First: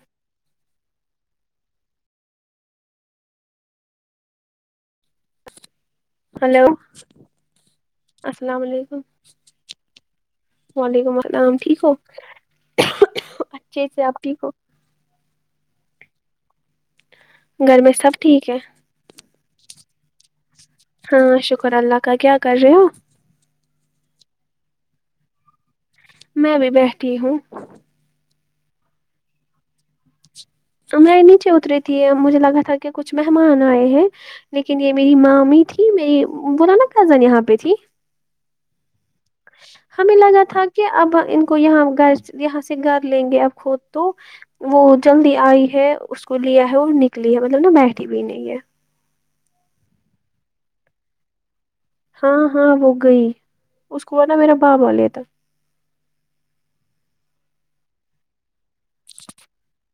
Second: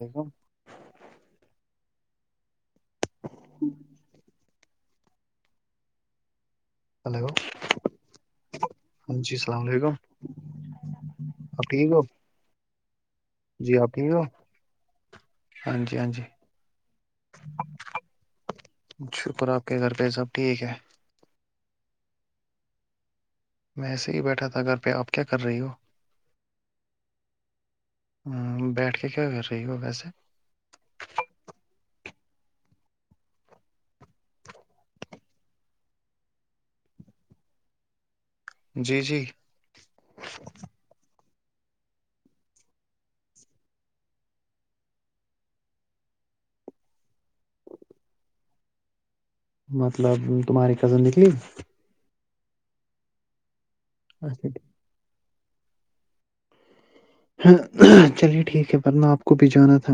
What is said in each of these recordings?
ولیکم ہوں hello hello فقعع ہاں جی السلام علیکم آپ ٹھیک ہو جی اچھے آپ سے ٹھیک ہو آب کو ہاں جی ہاں جی گھر میں سب ٹھیک ہے شکر آپ کے گھر پہ سب ٹھیک ہے ہاں شکر اللہ کا کیا کر رہے ہو میں ایسے ہی بیٹھا تھا گھر پہ آپ کیا کر رہی ہو میں بھی بیٹھی ہوں ہ بیٹھ کے کیا کر رہی ہو ویسے میں نیچے اتری تھی ا مجھے لگا تھا کہ کچھ مہمان آئے ہیں لیکن یہ میری مامی تھی میری وہ ن نا کزن یہاں پہ تھی جی جی ہمیں لگا تھا کہ اب ان کو یہاں گ یہاں سے گھر لیں گے اب خود تو وہ جلدی آئی ہے اس کو لیا ہے اور نکلی ہے مطلب نا بیٹھی بھی نہیں ہے مطلب تمہاری کزن نکلی ہاں ہاں وہ گئی اس کو نا اچھا میرا باپاالے تھا ہاں چلیے ٹھیک ہے نہ آپ کو بھی جانا تھا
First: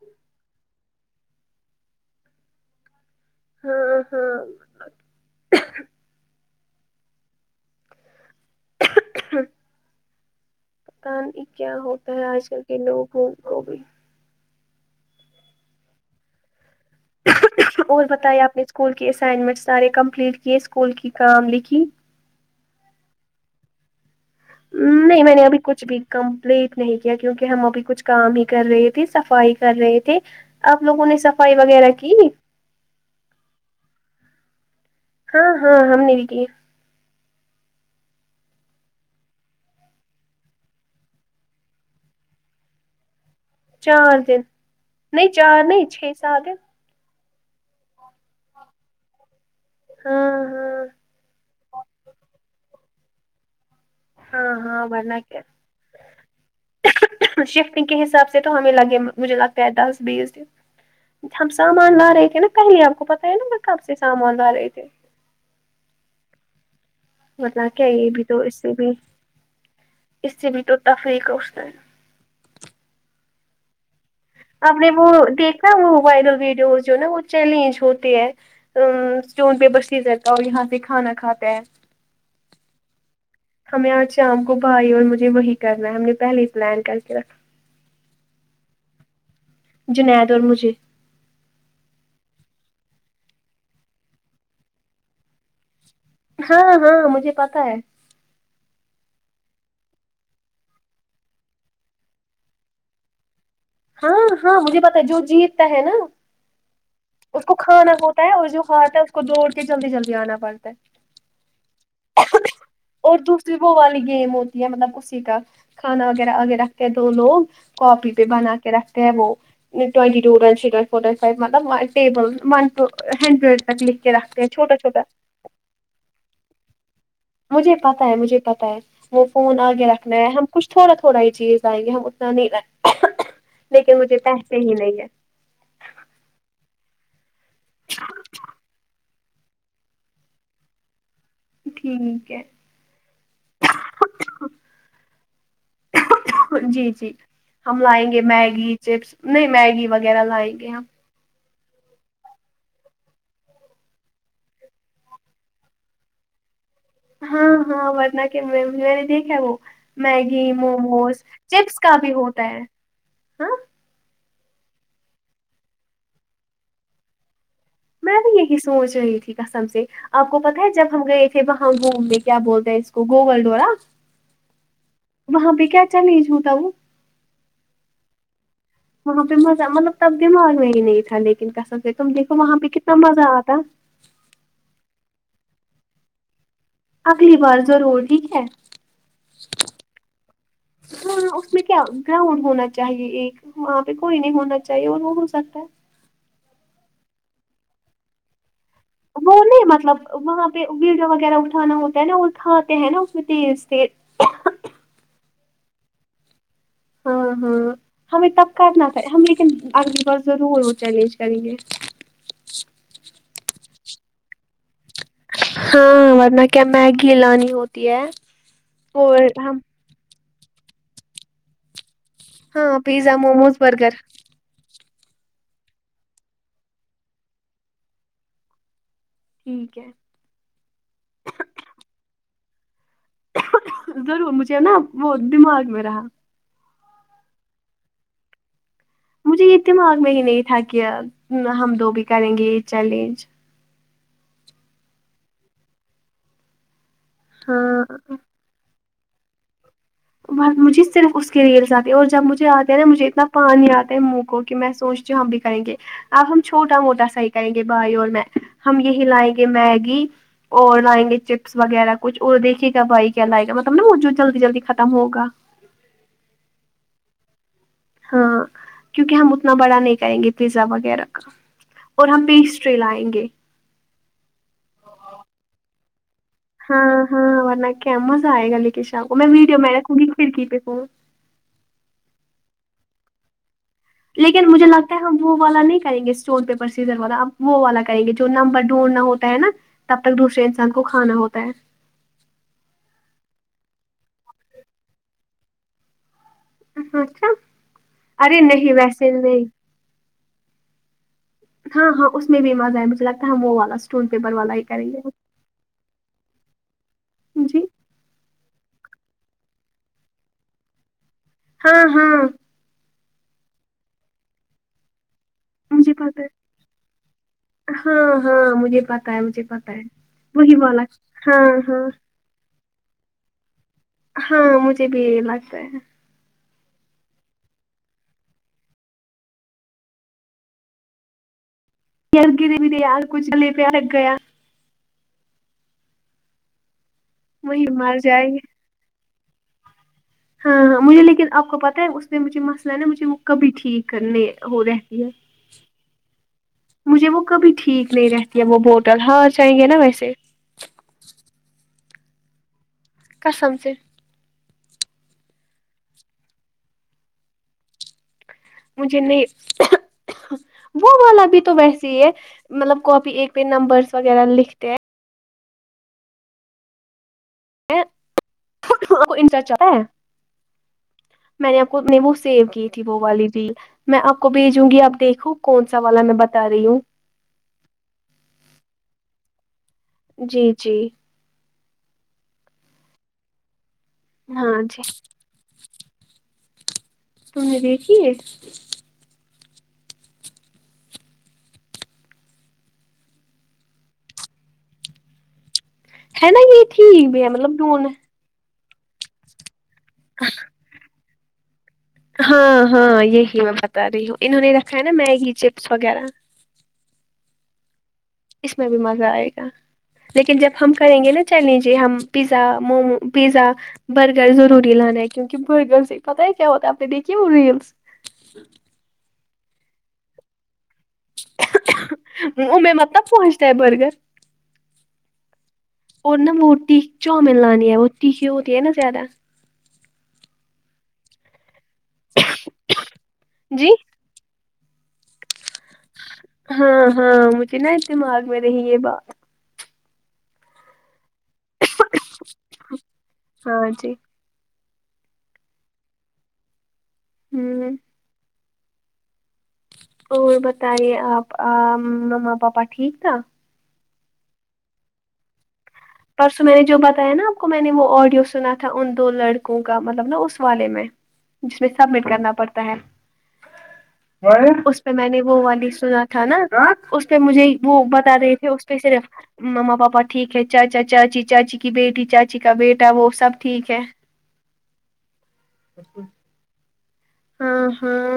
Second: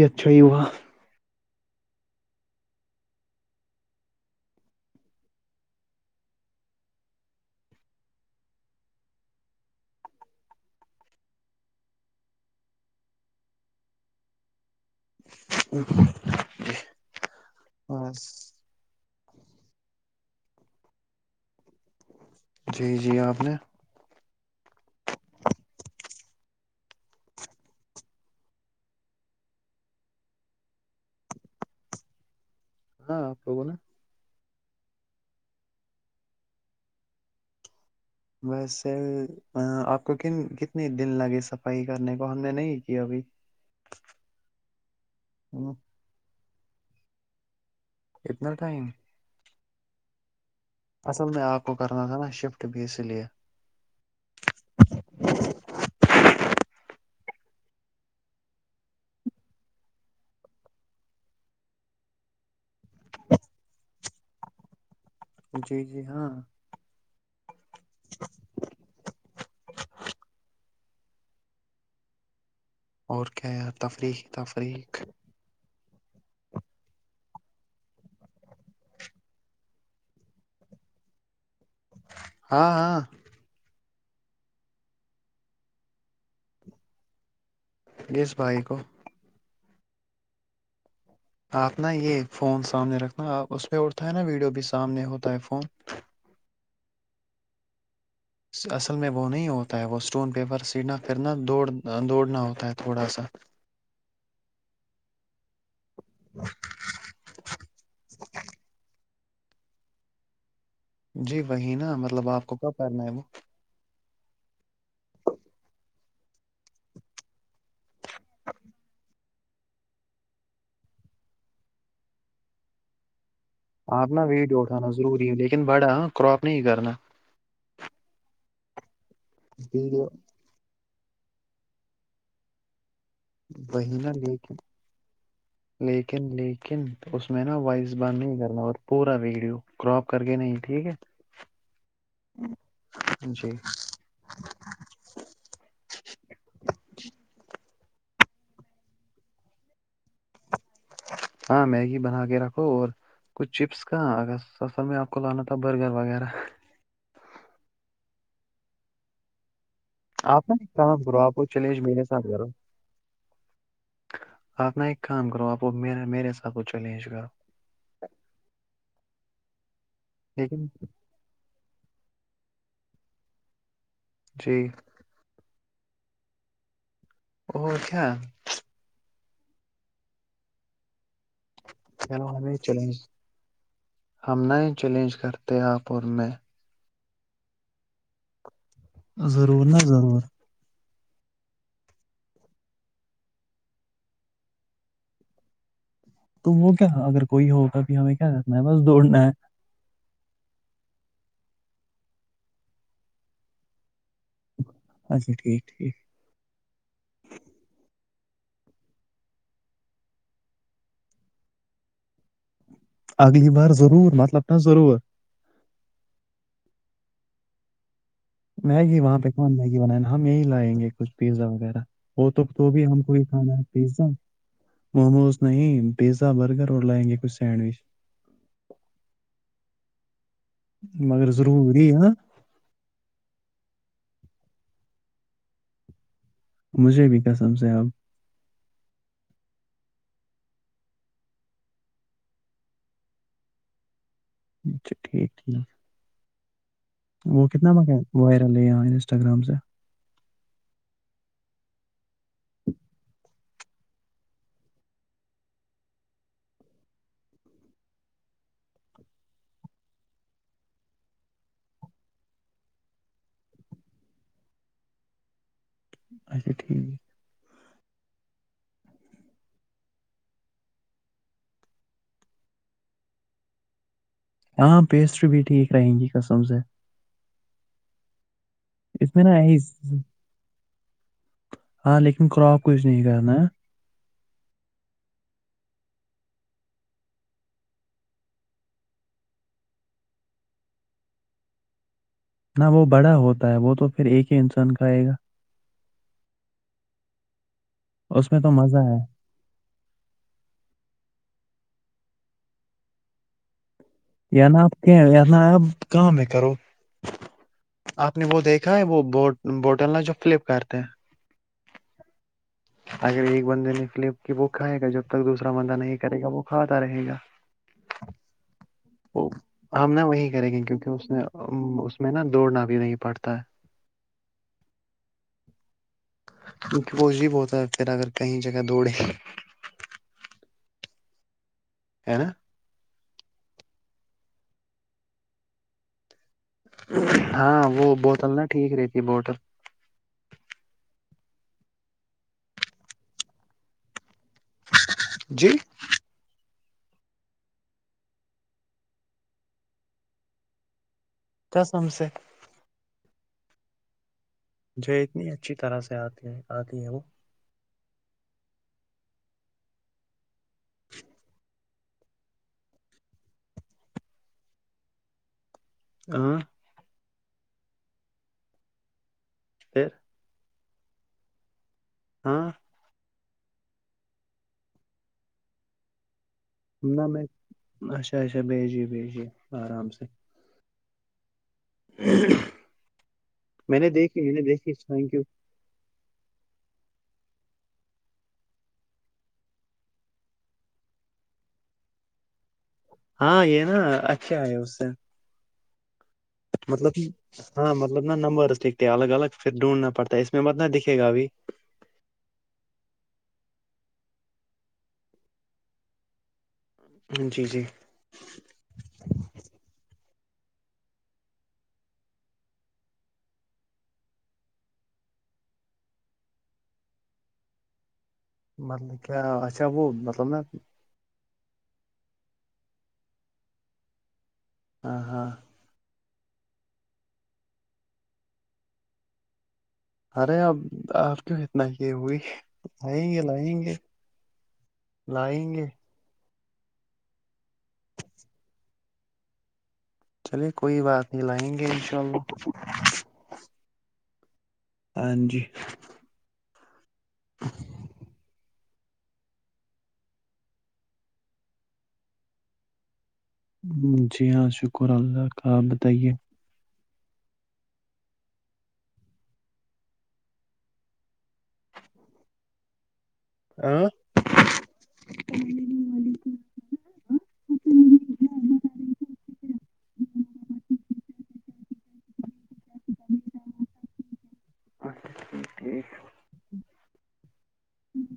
یتھی وہا ہاں ہاں پتا کیا ہوتا ہے آج کل کے لوگوں کو بھی ا اور بتیا آپ نے اسکول کے اسائنمنٹس سارے کمپلیٹ کیے اسکول کی کام لکھی جی- جی آپ نے- [inaudible] نہیں میں نے ابھی کچھ بھی کمپلیٹ نہیں کیا کیونکہ ہم ابھی کچھ کام ہی کر رہے تھے صفائی کر رہے تھے- آپ لوگوں نے صفائی وغیرہ کی- ہاں پگ نا ہاں- ہاں ہم نے و کی- ویسے آپ کون کتنے دن لگے صفائی کرنے کو ہم نے نہیں کیا ابھی چار دن نہیں چار نہیں چھ سال دن اتنا ٹائم ہاں ہاں اصل میں آگ کو کرنا تھا نا شفٹ بھی اس لیے ہاں ہاں برنا کے شفٹنگ کے حساب سے تو ہمیں لگے مجھے لگ پیدااز بیس دس- ہم سامان لا رہے تھے نا کہیں آپ کو پتاہ ہے نا میں کب سے سامان لا رہے تھے- جی- جی ہاں مطلب کیا یہ بھی تو اس سے بھی اس سے بھی تو تفریق ہے- اور کیا تفریح آپ نے تفریح وہ دیکھا وہ وائرل ویڈیوز جو نا وہ چیلنج ہوتے ہیں- اسٹون پہ بسییز رہتا ہے اور یہاں سے کھانا کھاتا ہے- ہاں- ہاں ہمیں آج شام کو بھائی اور مجھے وہی کرنا ہے ہم نے پہلے ہی پلان کر کے رکھا- ی بھائی کو جنید اور مجھے- آپ نا یہ فون سامنے رکھنا آپ اس میں اڑتا ہے نا ویڈیو بھی سامنے ہوتا ہے فون- ہاں- ہاں مجھے پتا ہے اصل میں وہ نہیں ہوتا ہے وہ اسٹون پیپر سینا پھرنا دوڑ دوڑنا ہوتا ہے تھوڑا سا- [inaudible] ہاں- ہاں مجھے پتا ہے جو جیتتا ہے نا اس کو کھانا ہوتا ہے اور جو ہاتھ ہے اس کو دوڑ کے جلدی جلدی آنا پڑتا ہے- جی- وہی نا مطلب آپ کو کب کرنا ہے وہ- سبو والی گیم ہوتی ہے مطلب اسی کا کھانا وغیرہ وغیرہ- دو لوگ کاپی پہ بنا کے رکھتے ہیں وہ- ٹوونٹی ٹ ون شٹ فورٹوائٹ فائیو مطلب ٹیبل ون ٹو ہنڈریڈ- تک لکھ کے آپنا رکھتے ہیں ویٹ چھوٹا اٹھانا چھوٹا ضوری ہے لیکن بڑا کراپ نہیں کرنا- مجھے پتا ہے مجھے پت ہے وہ فون آگے ویڈیو رکھنا ہے ہم- کچھ تھوڑا تھوڑا ہی چیز آئیں گی ہم اتنا نہیں لیں وہی لیکن نا مجھے لیکن پیسے ہی نہیں ہے- لیکن- لیکن اس میں نا وائس بار نہیں کرنا اور پورا ویڈیو- کراپ کر کے نہیں ٹھیک ہے- ٹھیک ہے- ج جی- جی ہم لائیں گے میگی چپس نہیں میگی وغیرہ لائیں گے ہم- ہاں میگی بنا کے رکھو اور- کچھ چپس کا ا اصل میں آپ کو لانا تھا برگر وغیرہ- ہاں- ہاں ورنہ کے میں نے دیکھا وہ میگی آپ نا ایک کام موموز کرو آپ وہ چپس چیلنج کا میرے بھی ہوتا ہے ہاں- آپنا ایک کام کرو آپ میرے ساتھ کچھ چلنج گ- میں بھی یہی سوچ رہی تھی کسم سے آپ کو پتاہ لیکن ہے جب ہم گئے تھے- وہاں گوم میں کیا بولتا ہیں اس کو گوگل ڈورا- جی وہاں پہ کیا چالجوںتا وہ- ا ا کیا وہاں پہ مزہ مطلب تب دماغ میں ہی نہیں تھا لیکن کسب سے تم چلو دیکھو ہمیں وہاں پہ کتنا چیلنج مزہ آتا ہم نئے چیلنج کرتے آپ اور میں اگلی بار ضرور ٹھیک ہے ضرور نا ضرور اس میں کیا گراؤنڈ ہونا چاہیے ایک وہاں پہ کوئی نہیں ہونا چاہیے اور وہ ہو سکتا ہے- تو وہ کیا اگر کوئی ہوگا پھر ہمیں کیا رکھنا ہے بس دوڑنا- ہے وہ نہیں مطلب وہاں پہ ویڈو وغیرہ اٹھانا ہوتا ہے نا وہ اٹھاتے ہیں نا اس میں تیز -تیز اچھا ٹھیک- ٹھیک ہاں- ہاں ہمیں تب کرنا تھا ہم لیکن اگلی بار ضرور وہ چیلنج کریں گے- اگلی بار ضرور مطلب تھا ضرور ہاں ورنہ کیا میگی لانی ہوتی دیا میگی وہاں پہ کون میگی بنانا ہم یہی لائیں گے کچھ پیزا وغیرہ وہ تو تو ہاں بھی ہم کو پیزا ہی کھانا موموز ہے برگر پیزا موموز نہیں پیزا برگر اور لائیں گے کچھ سینڈوچ ٹھیک ہے مگر ضروری ہ ضرور مجھے نا وہ دماغ میں رہا مجھے بھی قسم سےاحب مجھے یہ دماغ میں ہی نہیں تھا کہ ہم دو بھی کریں گے یہ چیلنج اچھا ٹھیک ٹھیک وہ کتنا ہاں بق ہے وائرل ہے یہاں انسٹا گرام سے ب مجھے صرف اس کے ریلس آتی اور جب مجھے آتے ہیں نا مجھے اتنا پانی آتا ہے منہ کو کہ میں سوچ جو ہم بھی کریں گے اب ہم چھوٹا موٹا صحیح کریں گے بھائی اور میں ہم یہی لائیں گے میگی اور لائیں گے چپس وغیرہ کچھ اور دیکے گا بائی کیا لائے گا مطلب نا وہ جو جلدی جلدی ختم ہوگا اچا ٹھیک ہے ہاں کیونکہ ہم اتنا بڑا نہیں کریں گے پیزا وغیرہ کا اور ہم پیسٹری لائیں گے ہاں پیسٹ بھی ٹھیک رہیں گی کسم سے ہاں ہاں ورنہ کیا مزہ آئے گا لے کےے شاہ کو اس میں نا یہی ویڈیو میں رکھوں گی پھر کی پہ فون ہاں لیکن کراپ کچھ نہیں کرنا لیکن مجھے لگتا ہے ہم وہ والا نہیں کریں گے اسٹون پیپر سیزر والا وہ والا کریں گے جو نمبر ڈھونڈھنا ہوتا ہو ہے نا تب تک دوسرے انسان کو کھانا ہوتا ہے نہ وہ بڑا ہوتا ہے وہ تو پھر ایک ہی انسان کھئے گا اچھا اس ارے میں تو نہیں مزہ ہے ویسے ہی نہیں ہاں ہاں اس میں بھی مزہ ہے مجھے لگتا ہے وہ والا اسٹون پیپر والا نا ہی آپ کریں کہ گے نا آپ کام ہے کرو جی آپ نے وہ دیکھا ہے وہ ب بوٹلنا جو فلپکارٹتے ہاں ہاں اگر ایک بندے نے فلپ کی بک کھائے گا جب تک دوسرا بندہ مجھے نہیں کرے پتا گا وہ ہے کھاتا رہے گا ہاں ہاں مجھے پتا ہے وہ مجھے پتا ہے ہم نا وہی کریں گے والا کیونکہ اس نے ہاں ہاں اس میں نا دوڑنا بھی نہیں پڑھتا ہے ہاں مجھے بھی لگتا ہے کیونکہ وہ عجیب ہوتا ہے پھر اگر کہیں جگہ دوڑے ہے نا اگے د بھی دےیار کچھ چلے پیا لگا یا ہاں وہی وہ مر بوتل جائیں نا ٹھیک رہتی بوتل ہاں ہاں مجھے لیکن آپ کو پتہ ہے اس پ میں مجھے مسئلہ ن مجھے وہ کبھی ٹھیک کرنے ہو رہتی ہے جی مجھے وہ کبھی ٹھیک نہیں رہتی ہے وہ بوٹل ہاں چاہیں گے نا ویسے کیاسم سے قسم سے جو اتنی اچھی طرح سے آتی ہے آتی ہے وہ م جے نہیں وہ والا بھی تو ویسے ہی ہے مطلب کاپی ایک پہ نمبرس وغیرہ لکھتے ہیں ہاں ا پھر [unintelligible] میں نے آپ کو اپ نبو ہاں سیو کی والی بھی میں آپ کو بھیجوں گی اپ دیکھو کونا والا میں بتا رہی ہوں نہ میں اچھا اچھا بھیجے بھیجیے آرام سے جی جی میں نے دیکھھی میں نے ہاں دیکھی جی تھینک یو تو نہیں د کی ہاں یہ نا اچھا ہے اس سے ہے نا یہ مطلب ٹھیک بھی ہے ہاں ڈھونڈ مطلب نا نمبرس لکھتے ہیں الگ الگ پھر ڈھونڈنا پڑتا ہے اس میں مت نا دکھے گابھی ہاں ہاں یہی میں بتا رہی ہوں انہوں نے رکھا ہے نا میگی چپس وغیرہ جی جی اس میں بھی مزہ آئے گا لیکن جب ہم کریں گے نا چل لیجیے ہم پیزا مومو پیزا برگر ضروری لانا ہے کیونکہ برگر سے ہی پتا ہے کیا ہوتا ہےپ نے دیکھیے ریلس مطلب کیا اچھا وہ مطلب نا ا میں متب پہنچتا ہے برگر ہاں ہاں اور نا موٹی چؤمین لانی ہے وہوٹی کی ہوتی ہے نا زیادہ ارے اب آپ کی کتنا یہ ہوئی لائیں گے لائیں جی گے لائیں گے ہاں ہاں مجھے نا دماغ میں رہی یہ بات چلے کوئی بات نہیں لائیں گے ان شاء اللہ ہاں جی ہاں جی ہوں اور بتائیے آپ مما پاپا ٹھیک تھا جی ہاں شکر اللہ کاپ بتائیے و میں نے جو بتایا نا آپ کو میں نے وہ آڈیو سنا تھا ان دو لڑکوں کا مطلب نا اس والے میں جس میں سبمٹ کرنا پڑتا ہے ہ [unintelligible] اس پہ میں نے وہ والی سنا تھا نا اس پہ مجھے وہ بتا رہے تھے اس پہ صرف مما پاپا ٹھیک ہے چاچا چاچی چاچی کی بیٹی چاچی چی کا بیٹا وہ سب ٹھیک ہے ہاں ہاں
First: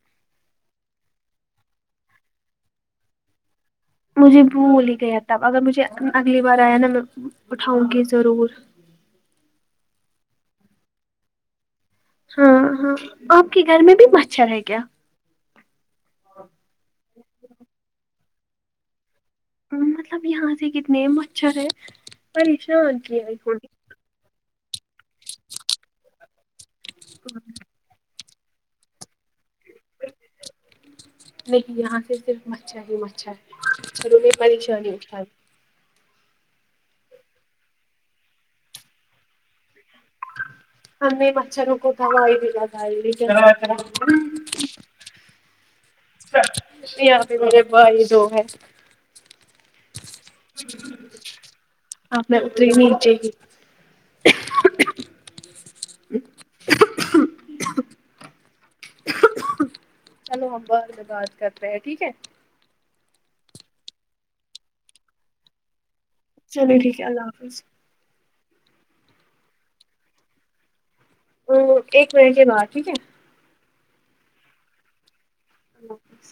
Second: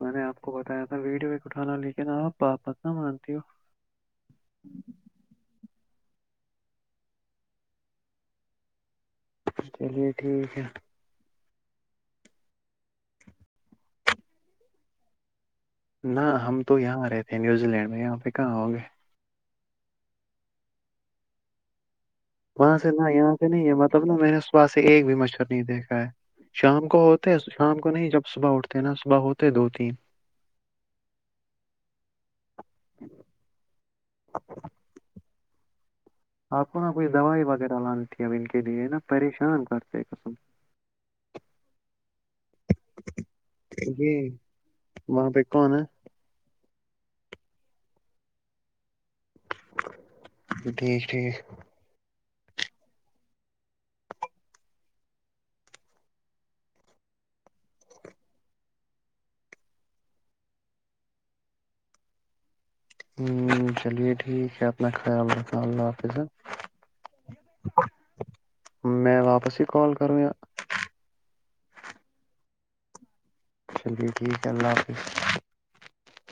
میں نے آپ کو بتایا تھا ویڈ ویک اٹھانا لیکن آپ باپت نہ مانتی ہو مجھے بھول ہی گیا تب اگر مجھے اگلی بار آیا نا میں اٹھاؤں گی ضرور چلیے ٹھیک ہے ہاں ہاں آپ کے گھر میں بھی مچھر ہے کیا نہ ہم تو یہاں رہے تھے نیوزی لینڈ میں یہاں پہ کہاں ہوں گے مطلب یہاں سے کتنے مچھر ہے وہاں سے پریشان نہ کیا یہاں سے نہیں ہے م تب ن میں نے صبح سے ایک بھی مچر نہیں دیکھا ہے شام کو ہوتا ہے شام کو نہیں جب صبح اٹھتے ہیں نا صبح ہوتے دو تین نہیں یہاں سے صرف مچھر ہی مچھر ہے پ انہیں پریشانی اٹھات دی آپ کو نا کوئی دوائی وغیرہ لانی تھی اب ان کے لیے نا پریشان کرتے قسم ہم مچھ روں کوتا ہوئی بھی گ گ ماں پکا نا یہاں پہ میرے بھائی جو ہے ٹھیک ٹھیک آپ میں اتری مچے ہی [inaudible] چلو ہمبر میں بات کر رہے ہیں ٹھیک ہے ہ چلیے ٹھیک ہے اپنا خیال راکھ اللہ حافظ چلیو ٹھیک ہے اللہ حافظ میں واپس ہی کال کروںیا [unintelligible] ا ایک منٹ کے باہر ٹھیک ہے چلیے ٹھیک ہے اللہ حافظ اللہ حافظ